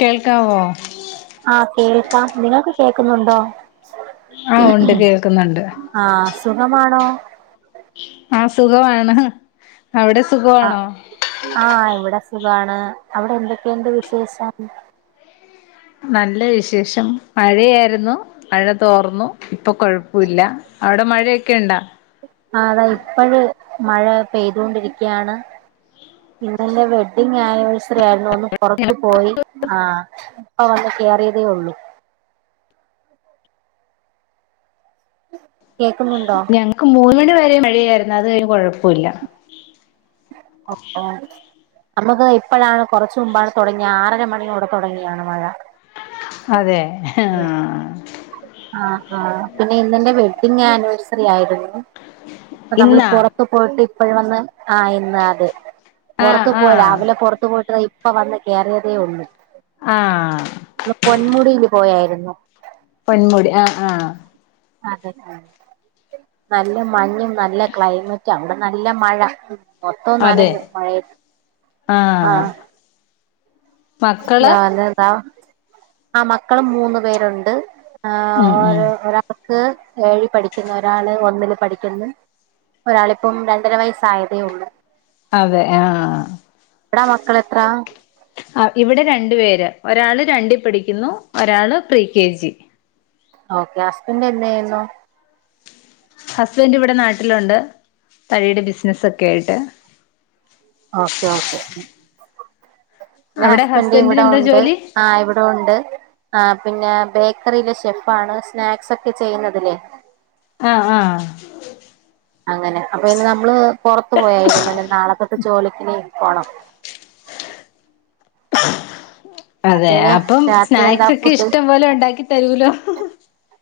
കേൾക്കാവോ [inaudible] ആ കേൾക്കാം നിങ്ങൾക്ക് കേൾക്കുന്നുണ്ടോ ആ ഉണ്ട് കേൾക്ക്ന്ന്ണ്ട് ആഹ് സുഖമാണോ ആ സുഖമാണ് അവിടെ ആഹ് സുഖമാണോ ആഹ് ഇവിടെ സുഖാണ് അവിടെ എന്തൊക്കെണ്ട് വിശേഷം നല്ല വിശേഷം മഴയായിരുന്നു മഴ തോർന്നു ഇപ്പൊ കൊഴപ്പൂല്ല അവടെ മഴയൊക്കെ ണ്ടോ ആ താ ഇപ്പഴ് മഴ പെയ്തൊണ്ടിരിക്ക്യാണ് ഇന്നെൻ്റെ വെഡ്ഡിങ് ആനിവേഴ്സറി ആയിരുന്നു ഒന്ന് പൊറത്ത് പോയി ആ ഇപ്പ വന്ന് കേറിയതേ ഒള്ളു കേക്കുന്നുണ്ടോ ഞങ്ങക്ക് മൂന്ന് മണി വരെ മഴയായിര് അത് കഴിഞ്ഞ് കൊഴപ്പൂല്ല ഓഹ് നമുക്ക് ഇപ്പോഴാണ് കൊറച്ച് മുമ്പാണ് തൊടങ്ങിയ ആറര മണിയോടെ തൊടങ്ങിയാണ് മഴ അതെ ആ ആ പിന്നെ ഇന്നെന്റെ വെഡ്ഡിങ് ആനിവേഴ്സറി ആയിരുന്നു നമ്മള് ഇന്നാ പുൊറത്ത പോയിട്ട് എപ്പോഴ വന്ന് ആ ഇന്ന് അതെ ആഹ് പുറത്ത്ു പോയി ആഹ് രാവിലെ പുറത്തു പോയിട്ട് ഇപ്പൊ വന്ന് കേയറിയതേ ഒന്ന് ആഹ് പൺ മുടില്ല പോയായിരുന്നു പെൺമുടി ആഹ് ആഹ അതെ നല്ല മഞ്ഞും നല്ല ക്ലൈമറ്റ് അവിടെ നല്ല മഴ മൊത്തവും നാലു അതെ മഴ ആഹ് ആഹ മക്കള് വാലെതാ ആ മക്കളും മൂന്ന്ു പേരുണ്ട് ഉം ഉം ആഹ ഏഴിൽ പഠിക്കുന്നു ഒരാള് ഒന്നില് പഠിക്കുന്നു ഒരാളിപ്പം രണ്ടര വയസ്സായതേ ഉള്ളു അതെ ആഹ എടാ മക്കള എത്ര ആ ഇവിടെ രണ്ടു പേര് ഒരാള് രണ്ടിൽ പഠിക്കുന്നു ഒരാള് പ്ര കെ ജി ഓക്കെ അസ്ബന്റ് എന്തായിരുന്നു ഹസ്ബൻഡ് ഇവിടെ നാട്ടിലുണ്ട് തഴിയുടെ ബിസിനസ്സ ഒക്കെ ആയിട്ട് ഓക്കെ ഓക്കെ എന്റെ അവിടെ ഹസ്ബൻഡ ഹസ്ബൻഡിന് ഇവിടെ എന്താ ഉണ്ട് ജോലി ആ ഇവിടെ ഉണ്ട് ആ പിന്നെ ബേക്കറിയിലെ ഷെഫ് ആാണ് സ്നാക്സ് ഒക്കെ ചെയ്യുന്നതില്ലേ ആഹ ആഹ് അങ്ങനെ അപ്പൊ ഇന്ന് നമ്മള് പുറത്തു പോയായിരുന്നു ഇ നാളെ തൊട്ട് ജോലക്ക്ിന പോണം അതെ പിന്നെ അപ്പം രാത്രി എന്താ സ്നാക്സ് ഒക്കെ ഫുഡ് ഇഷ്ടം പോലെ ഉണ്ടാക്കി തരൂലോ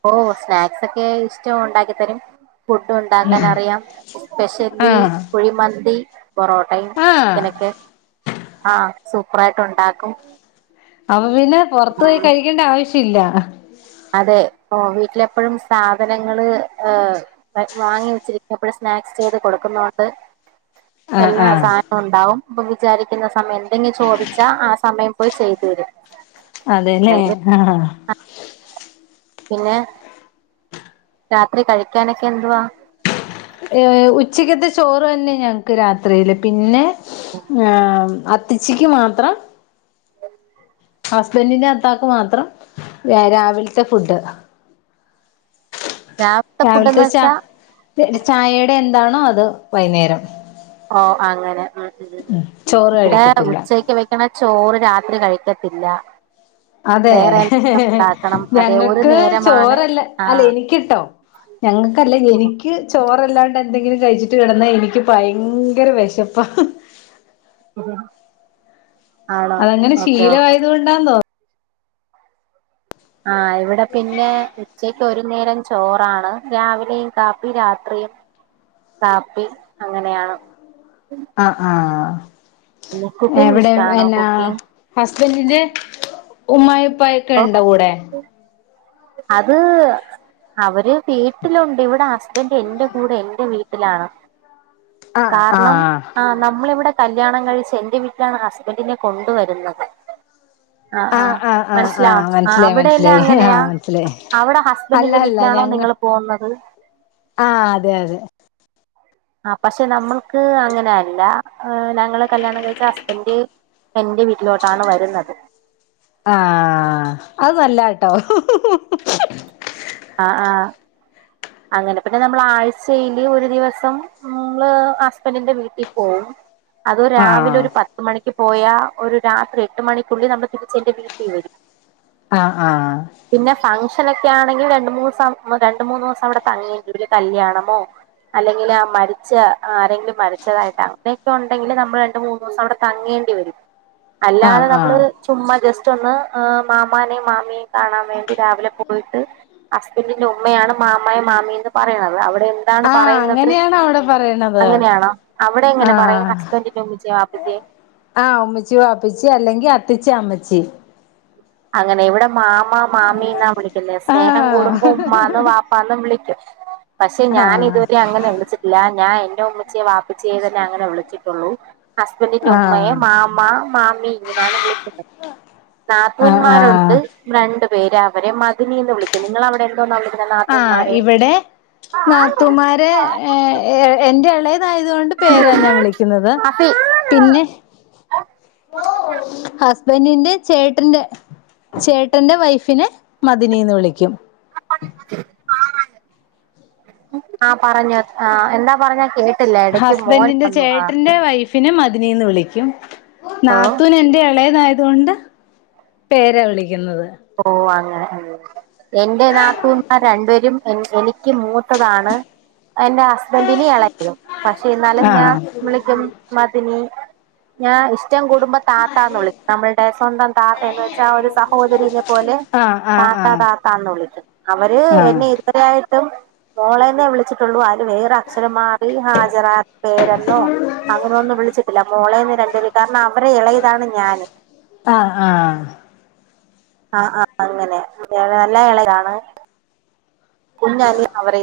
ഓ സ്നാക്സ് ഒക്കെ ഇഷ്ടം ഉണ്ടാക്കിത്തരും ഫുഡ് ഉണ്ടാക്കാൻ അറിയാം എസ്പെഷ്യലി ആഹ് കുഴിമന്തി പൊറോട്ടയും ആഹ് ചിക്കനൊക്കെ ആഹ് സൂപ്പറായിട്ട് ഉണ്ടാക്കും അവ് പിന്നെ പൊറത്തോയി കഴിക്കേണ്ട ആവശ്യം ഇല്ല അ അതെ ഓ വീട്ടിലെപ്പഴും സാധനങ്ങള് വാങ്ങി വെച്ചിരിക്കുമ്പഴും സ്നാക്സ് ചെയ്ത് കൊടുക്കുന്നോണ്ട്- ആഹ് എല്ലാ ആഹ് സാധനവും ഒണ്ടാവും ഇപ്പൊ വിചാരിക്കുന്ന സമയം എന്തെങ്കിലും ചോദിച്ചാ ആ സമയം പോയി ചെയ്തു തരും അതെ അല്ലേ അല്ലെങ്കില് ആഹ് പിന്നെ രാത്രി കഴിക്കാനൊക്കെ എന്തുവാ ഏ ഉച്ചക്കത്തെ ചോറ് തന്നെ ഞങ്ങക്ക് രാത്രിയില് പിന്നെ- ആഹ് അത്ത്ച്ചിക്ക് മാത്രം ഹസ്ബന്റിന്റെ അത്താക്ക് മാത്രം രാവിലത്തെ ഫുഡ് ഫുഡ്ന്ന് രാവിലത്തെ ച വെച്ചാ ചായേടെ എന്താ- എന്താണോ അത് വൈന്നേരം ഓ അങ്ങനെ ഉം ഉം മ് ചോറ് ഇവിടെ കഴിക്കത്തില്ല ഉച്ചക്ക് വെക്കണ ചോറ് രാത്രി കഴിക്കത്തില്ല അതെ വേറെ എന്തെങ്കിലും ഉണ്ടാക്കണം അതെ ഒരു ഞങ്ങക്ക് നേരമാണ് ചോറല്ല അല്ല ആഹ് എനിക്കിട്ടോ ഞങ്ങക്കല്ല എനിക്ക് ചോറ്- അല്ലാണ്ട് എന്തെങ്കിലും കഴിച്ചിട്ട് കെടന്നാ എനിക്ക് ഭയങ്കര വെശപ്പാ മ് അതങ്ങനെ ശീലവായത്കൊണ്ടാന്ന് തോ ആഹ് ഇവിടെ പിന്നെ ഉച്ചയ്ക്ക് ഒരു നേരം ചോറാണ് രാവിലെയും കാപ്പി രാത്രിയും കാപ്പി അങ്ങനെയാണ് ആഹ് ആഹ് പിന്നെ കുക്കിംഗ് എവടെ ഇഷ്ടാണോ എന്നാ കുക്കിംഗ് ഹസ്ബന്റിന്റെ ഉമ്മായും അപ്പൊ ഉപ്പയൊക്കെണ്ടോ കൂടെ അത് അവര് വീട്ടിലുണ്ട് ഇവിടെ ഹസ്ബന്റ് എന്റെ കൂടെ എന്റെ വീട്ടിലാണ്. കാരണം ആഹ് നമ്മളിവിടെ കല്യാണം കഴിച്ച് എന്റെ വീട്ടിലാണ് ഹസ്ബന്റിനെ കൊണ്ട് വരുന്നത്. ആഹ് ആഹ് ആഹ് ലാ ആഹ് ആ മനസ്സിലായി അവിടെ എല്ലാം മനസ്സിലായി അങ്ങനെയാ ആഹ് മനസ്സിലായി അവിടെ അല്ല ഹസ്ബന്റിന്റെ അല്ല വീട്ടിലാണോ ഞങ്ങ നിങ്ങള് പോകുന്നത്. ആഹ് അതെ അതെ ആ പക്ഷെ നമ്മൾക്ക് അങ്ങനെ അല്ല ഞങ്ങള് കല്യാണം കഴിച്ച ഹസ്ബന്റ് എന്റെ വീട്ടിലോട്ടാണ് വരുന്നത്. ആഹ് അത് നല്ല ആട്ടോ ആഹ് ആഹ് അങ്ങനെപിന്നെ നമ്മള് ആഴ്ചയില് ഒരു ദിവസം നമ്മള് ഹസ്ബന്റിന്റെ വീട്ടീപോവും അത് രാവിലെ ആഹ് ഒരു പത്ത് മണിക്ക് പോയാ ഒരു രാത്രി എട്ട് മണിക്കുള്ളിൽ നമ്മൾ തിരിച്ചെന്റെ വീടീവെരും. ആഹ് ആഹ് ആണെങ്കിൽ രണ്ട് മൂന്നൂസം അവിടെ തങ്ങേണ്ടി വരല് കല്യാണമോ അല്ലെങ്കിൽ മരിച്ച ആരെങ്കിലും മരിച്ചതായിട്ട് അങ്ങനെയൊക്കെ ഉണ്ടെങ്കിൽ നമ്മൾ രണ്ട് മൂന്നൂസം അവിടെ തങ്ങേണ്ടി വരും. അല്ലാതെ ആഹ് നമ്മള് ആഹ് ചുമ്മ ജ സ്റ്റോന്ന് മാമാനേയും മാമിയേയും കാണാൻ വേണ്ടി രാവിലെ പോയിട്ട് ഹസ്ബന്റിന്റെ ഉമ്മയാണ് മാമായും മാമിന്ന് പറയുന്നത് അ എന്താണ് ആഹ് അങ്ങനെയാണോ അവടെ പറയണത് അങ്ങനെയാണോ അവിടെ എങ്ങനെ പറയും ആഹ് ഹസ്ബൻഡിന്റെ ഉമ്മച്ചിയും വാപ്പച്ചിയും ആഹ് ഉമ്മിച്ചി ബാപ്പച്ചി അല്ലെങ്കി കത്തിച്ച അമ്മച്ചി അങ്ങനെ ഇവിടെ മാമാ മാമീന്നാ വിളിക്ക പിന്നെ ആഹ് സ്നേഹം കൂടുമ്പോ ഉമ്മാന്നും വാപ്പാന്നും വിളിക്കും പക്ഷെ ആഹ് ഞാൻ ഇതുവരെ അങ്ങനെ വിളിച്ചിട്ടില്ല ഞാൻ ഉമ്മിച്ചയേ വാപ്പിച്ചേ തന്നെ അങ്ങനെ വിളിച്ചിട്ടുള്ളൂ ഹസ്ബൻഡിന്റെ ആഹ് ഉമ്മയെ മാമ മാമി ഇങ്ങനെയാണ് വിളിക്കുന്നത് ആഹ് മോൻമ്മാരുണ്ട് ആഹ് രണ്ട്- പേര് അവരെ മതിനി എന്ന് വിളിക്കും നിങ്ങൾ അവിടെ എന്തോന്ന് വിളി- ആഹ് ഇവിടെ നാത്തൂന്മാരെ എ ഏ എന്റെ- ആയതൊണ്ട് പേരാ ഞാൻ വിളിക്കുന്നത് അഫി പിന്നെ- ബെൻഡിന്റ ചേട്ടന്റെ വൈഫിനെ മതിനി ന്ന് വിളിക്കും ആ പറഞ്ഞോ ആ എന്താ പറഞ്ഞാ കേ- ഹസ്ബന്റിന്റെ ചേട്ടന്റെ വൈഫ് ഫിനെ മതിനിന്ന് വിളിക്കും ഓ നാത്തൂൻ എന്റെ ഇളയതായ- അതുകൊണ്ട് പേരാ വിളിക്കുന്നത് ഓ അങ്ങനെ എന്റെ നാക്കൂന്മാർ രണ്ടുപേരും എനിക്ക് മൂത്തതാണ് എന്റെ ഹസ്ബൻഡിനെ ഇലെറ്റിയത് പക്ഷെ എന്നാലും ഞാൻ ആഹ് വിളിക്കും മതിന് ഞാൻ ഇഷ്ടം കുടുംബം താത്താന്ന് ഇളിക്കു നമ്മളുടെ സ്വന്തം താത്ത എന്ന് വെച്ചാ ആ ഒരു സഹോദരിനെ പോ പോലെ ആഹ് താത്ത ആഹ് താത്താന്ന് ഇളിക്കും അവര് ആഹ് എന്നെ ഇതുവരെയാ യിട്ട് മോളെന്നേ വിളിച്ചിട്ടുള്ളൂ ആ വേറെ അക്ഷരം മാറി ഹാജരാ പേരെന്നോ അങ്ങനെയ ഒന്നും വിളിച്ചിട്ടില്ല മോളെന്ന് രണ്ടുപേര് കാരണം അവരെ ഇളയതാണ് ഞാന് ആഹ് ആഹ് ആഹ ആഹ അങ്ങനെ നല്ല ഇളേതാണ് കുഞ്ഞാലി അവരെ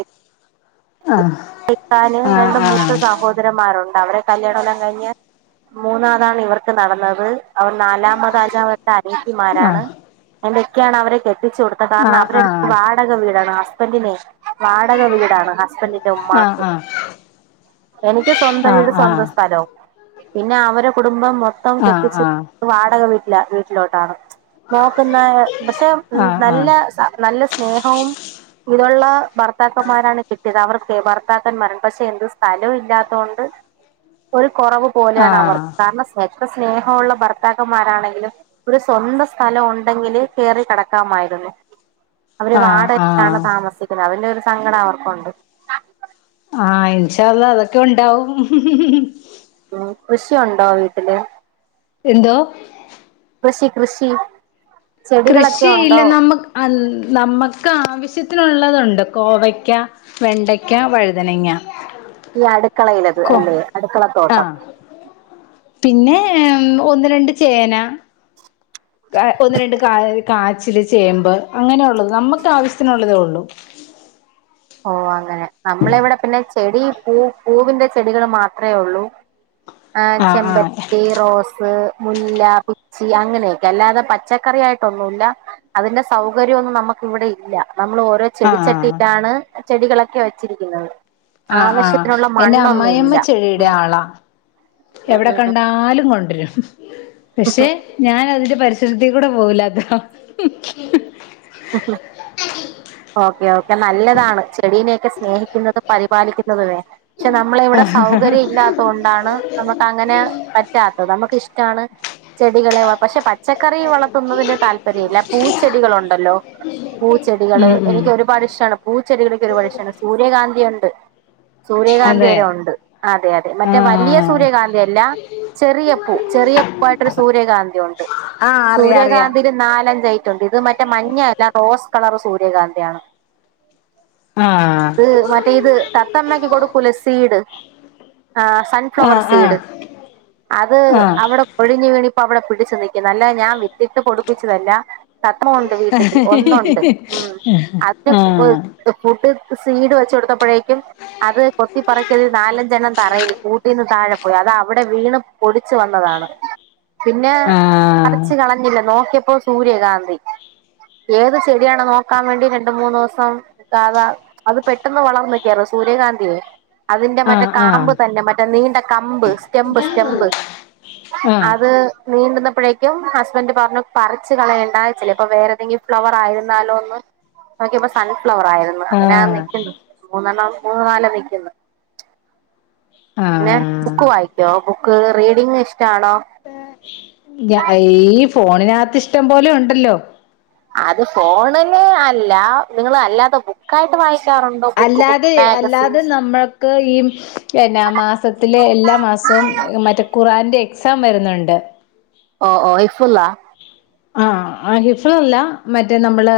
കക്കാന് രണ്ട മൂത്ത സഹോദരന്മാരുണ്ട് അവടെ കല്യാണംമല്ലാം കഴിഞ്ഞ് മൂന്നാതാണ് ഇവർക്ക് നടന്നത് അവർ നാലാമത് അഞ്ചാമത്തെ ആഹ് അരീത്തിമാരാണ് ആഹ് എന്റെ ഒക്കെയാണ അവരെ കെ ത്തിച്ച കൊടുത്ത ആഹ് ആഹ് ആഹ് കാരണം ആഹ് അവരു വാടക വീടണം ഹസ്ബന്റിെനെ വാടക വീടാണ് ഹസ്ബന്റിന്റെ ആഹ് ആഹ് ഉമ്മാക്ക് ആഹ് എനിക്ക് സ്വന്തം വീട് ആഹ് സ്വന്തം ആഹ് സ്ഥലോം പിന്നെ അവരെ ്പ മൊത്തം ആഹ് കെട്ടിിച്ചി ആഹ് വാടക വിട്ട് ഇല്ല വീട്ടിലോട്ടാണ് നോക്കുന്ന പക്ഷെ ഉ ആഹ് നല്ല ആഹ് നല്ല സ്നേഹവും ഇതുള്ള ഭർത്താക്കന്മാരാണ് കിട്ടിയത് അവർക്ക് ഭർത്താക്കാന്മാർ പക്ഷേ എന്ത് സ്ഥലോ ഇല്ലാത്തോണ്ട് ഒരു കുറവ് പോലെയാണ് ആഹ് അവർ കാരണം സ്ഥ എത്ര സ്നേഹമുള്ള ഭർത്താക്കന്മാരാണെങ്കിലും ഒരു സ്വന്തം സ്ഥലം ഉണ്ടെങ്കില് കേറി കിടക്കാമായിരുന്നു അവര് ആഹ് വാടകക്കാണ് ആഹ് താമസിക്കുന്നത് അവന്റെ ഒരു സങ്കടം അവ ക്കുണ്ട് ആ ഇൻഷാ അള്ളാഹ് അതൊക്കെ ഉണ്ടാവും ഉം ശ്ശിയുണ്ടോ വീട്ടില് എന്തോ കൃഷി കൃഷി ചെടികളൊക്കെ കൃഷിയില്ല ഉണ്ടോ നമ്മക്ക് അൽ നമുക്ക് ആവശ്യത്തിനുള്ളതുണ്ട് കോവയ്ക്ക വെണ്ടയ്ക്ക വഴുതനങ്ങ ഇല്ല അടുക്കളയിലത് കോ അല്ലേ അടുക്കളത്തോട്ടം ആഹ് പിന്നെ ഒന്ന് രണ്ട് ചേന ക ഒന്ന് രണ്ട് കാ കാ ച്ചില് ചേമ്പ് അങ്ങനൊള്ളത് നമ്മുക്ക് ആവശ്യത്തിനുള്ളതേ ഒള്ളൂ ഓ അങ്ങനെ നമ്മളെവിടെ പിന്നെ ച് ചെടി പൂ പൂവിന്റെ ചെടികൾ മാത്രേ ഒള്ളൂ ആ ആഹ് ആഹ് ചെമ്പര്ത്തി റോസ് മുല്ല പച്ചി അങ്ങനെയൊക്കെ അല്ലാതെ പച്ചക്കറി ആയിട്ടൊന്നുല്ല അതിന്റെ സൗകര്യഒന്നും നമുക്ക് ഇവിടെ ഇല്ല നമ്മൾ ഓരോ ആഹ് ആഹ് ചെടിച്ചട്ടിയിലാണ് ചെടികളൊക്കെ വെച്ചിരിക്കുന്നത് ആ ആഹ് ആവശ്യത്തിനുള്ള എന്റെ മണ്ണൊന്നും അമ്മായിയമ്മ ഇല്ല ചെടിയുടെ ഉം ആളാ ഉം എവിടെ ഉം കണ്ടാലും കൊണ്ടരും പക്ഷേ ഞാൻ അതിന്റെ പരിസർത്തീകൂടെ പോവൂല അതോ ആ ഓക്കെ ഓക്കെ നല്ലതാണ് ചെടീനെയൊക്കെ സ്നേഹിക്കുന്നുന്നതും പരിപാലിക്കുന്നതുവേ പക്ഷേ നമ്മള ഇവിടെ സൗകര്യം ഇല്ലാത്തോണ്ടാണ് നമുക്ക് അങ്ങനെ പറ്റാത്തത് നമുക്ക് ഇഷ് ടാണ് ചെടികളെ പക്ഷേ പ പച്ചക്കറി വളർത്തുന്നതിന് താല്പര്യം ഇല്ല പൂച്ചെടികളുണ്ടല്ലോ പൂച്ചെടികള് ഉം ഉം എനിക്ക് ഒരുപാട് ഇഷ്ടാണ് പൂച്ചെടികളൊക്കെ ഒരുപാട് ഇഷ്ടാണ് സൂര്യകാന്തി ഉൺ ണ്ട് സൂര്യകാന്തി അതെ വരെ ഉണ്ട് അതെ അതെ മറ്റേ വല്ലിയ ആഹ് സൂര്യകാന്തിയല്ല ചെറിയ പൂ ചെറിയ പൂവായിട്ടൊരു സൂര്യകാന്തി ഉണ്ട് ആഹ് അറിയാം അറിയാം സൂര്യകാന്തില് നാലഞ്ച് ഐറ്റുണ്ട് ഇത് മറ്റേ മഞ്ഞ അല്ല റോസ് കളറ് സൂര്യകാന്തി [unintelligible] ആഹ് അത് മറ്റേ ഇത് തത്തമ്മക്ക് കൊടുക്കൂലെ സീട് ആ സൺഫ്ലവർ സീഡ് ആഹ് അത് ആഹ് ആഹ് അവിടെ കൊഴിഞ്ഞു വീണി അവിടെ പിടിച്ച് നി നല്ല ഞാൻ വിത്തിട്ട് കൊടു പ്പിച്ചതല്ല സത്രമുണ്ട് വീട്ടില് ഒന്നുണ്ട് ഉം അത് [unintelligible] സീഡ് വെച്ച കൊടുത്തപ്പൊഴേക്കും അത് കൊത്തിപ്പറക്കി അതി നാലഞ്ചെണ്ണം തറയിൽ കൂട്ടീന്ന് താഴെ പോയി അത് അവിടെ വീണ് പൊടിച്ചു വന്നതാണ് പിന്നെ ആഹ് ആഹ് പറിച്ച് കളഞ്ഞില്ല നോക്കിയ ഇപ്പോ സൂര്യകാന്തി ഏത് ചെടിയാണ് നോക്കാൻ വേണ്ടി രണ്ട് മൂന്ന് ദിവസം സാധ അത് പെട്ടെന്ന് വളർന്നക്കെയറും സൂര്യകാന്തിയേ അതിന്റെ മറ്റേ ആഹ് കാമ്പ് ആഹ് തന്നെ മറ്റേ നീണ്ട കമ്പ് സ്റ്റെമ്പ് സ്റ്റെംമ്പ് ആഹ് അത് നീണ്ടുന്ന അപ്പോഴേക്കും ഹസ്ബൻ്റ് പറഞ്ഞു പറിച്ച് കളയണ്ട ചിലപ്പൊ വേറേതെങ്കി ഫ്ലവർ ആയിരുന്നാലോന്ന് നോകിയപ്പ സൺ ഫ്ലവർ ആയിരുന്ന് അങ്ങനാ ആ ആഹ് നിക്കുന്ന് മൂന്നെണ്ണം മൂന്ന് നാല് നിക്കുന്ന് പിന്ന ബുക്ക് ആഹ് വായിക്കോ ബു ബുക്ക് റീഡിംഗ് ഇഷ്ടാണോ ഞ ഈ ഫോണിനാത്ത് ഇഷ്ടം പോലെ ഉണ്ടല്ലോ അത് ഫോണിന് അ ഇല്ല നിങ്ങള് അല്ലാതെ ബുക്കായിട്ട് വായി അല്ലാതെ അല്ലാതെ നമ്മൾക്ക് ഈ പിന്നെ മാസത്തിലെ എല്ലാ മാസവും മറ്റേ ഖുറാന്റെ എക്സാം വരുന്നുണ്ട് ഓ ഓ ഇഫ്ളാ ആ ഹിഫ്ളല്ല മറ്റേ നമ്മള്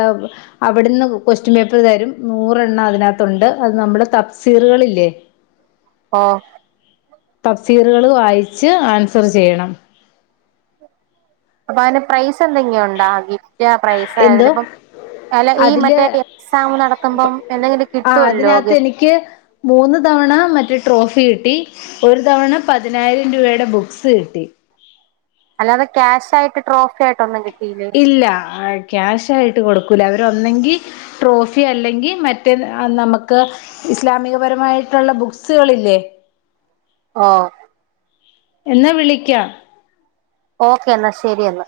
അവിടുന്ന് കൊക്വസ്റ്റ്യൻ പേപ്പർ തരും നൂറെണ്ണം അതിനാത്തുണ്ട് അത് നമ്മള് തപ്സീറുകളില്ലേ ആഹ് തഫ്സീറുകള് വായിച്ച് ആൻസറ് ചെയ്യണം അപ്പം അയിന് പ്രൈസ് എന്തെങ്കിലും ഉണ്ടോ ഗിഫ്റ്റ് പ്രൈസ് എന്തോ അപ്പം അല്ല ഈ അതില് മറ്റേ എക്സാം നടത്തുമ്പം എന്തെങ്കിലും ആഹ് കിട്ടുമല്ലോ അതിനകത്ത് ഗിഫ്റ്റ് എനിക്ക് മൂന്ന് തവണ മറ്റേ ട്രോഫി കിട്ടി ഒരു തവണ പതിനായിരം രൂപയുടെ ബുക്സ് കിട്ടി അല്ലാെ ക്യാഷ്ായിട്ട് ട്രോഫി ആയിട്ട്ന്നും കിട്ടില്ല ഇല്ല ആ ക്യാഷ ആയിട്ട് കൊടുക്കൂല അവരൊന്നെങ്കി ട്രോഫി അല്ലെങ്കിൽ മറ്റേ നമുക്ക് ഇസ്ലാമികപരമായിട്ടുള്ള ബുക്സുകളില്ലേ ആഹ എന്നാ വിളിക്കാ ഓക്കേ എന്ന എന്നാ ശെരി എന്നാ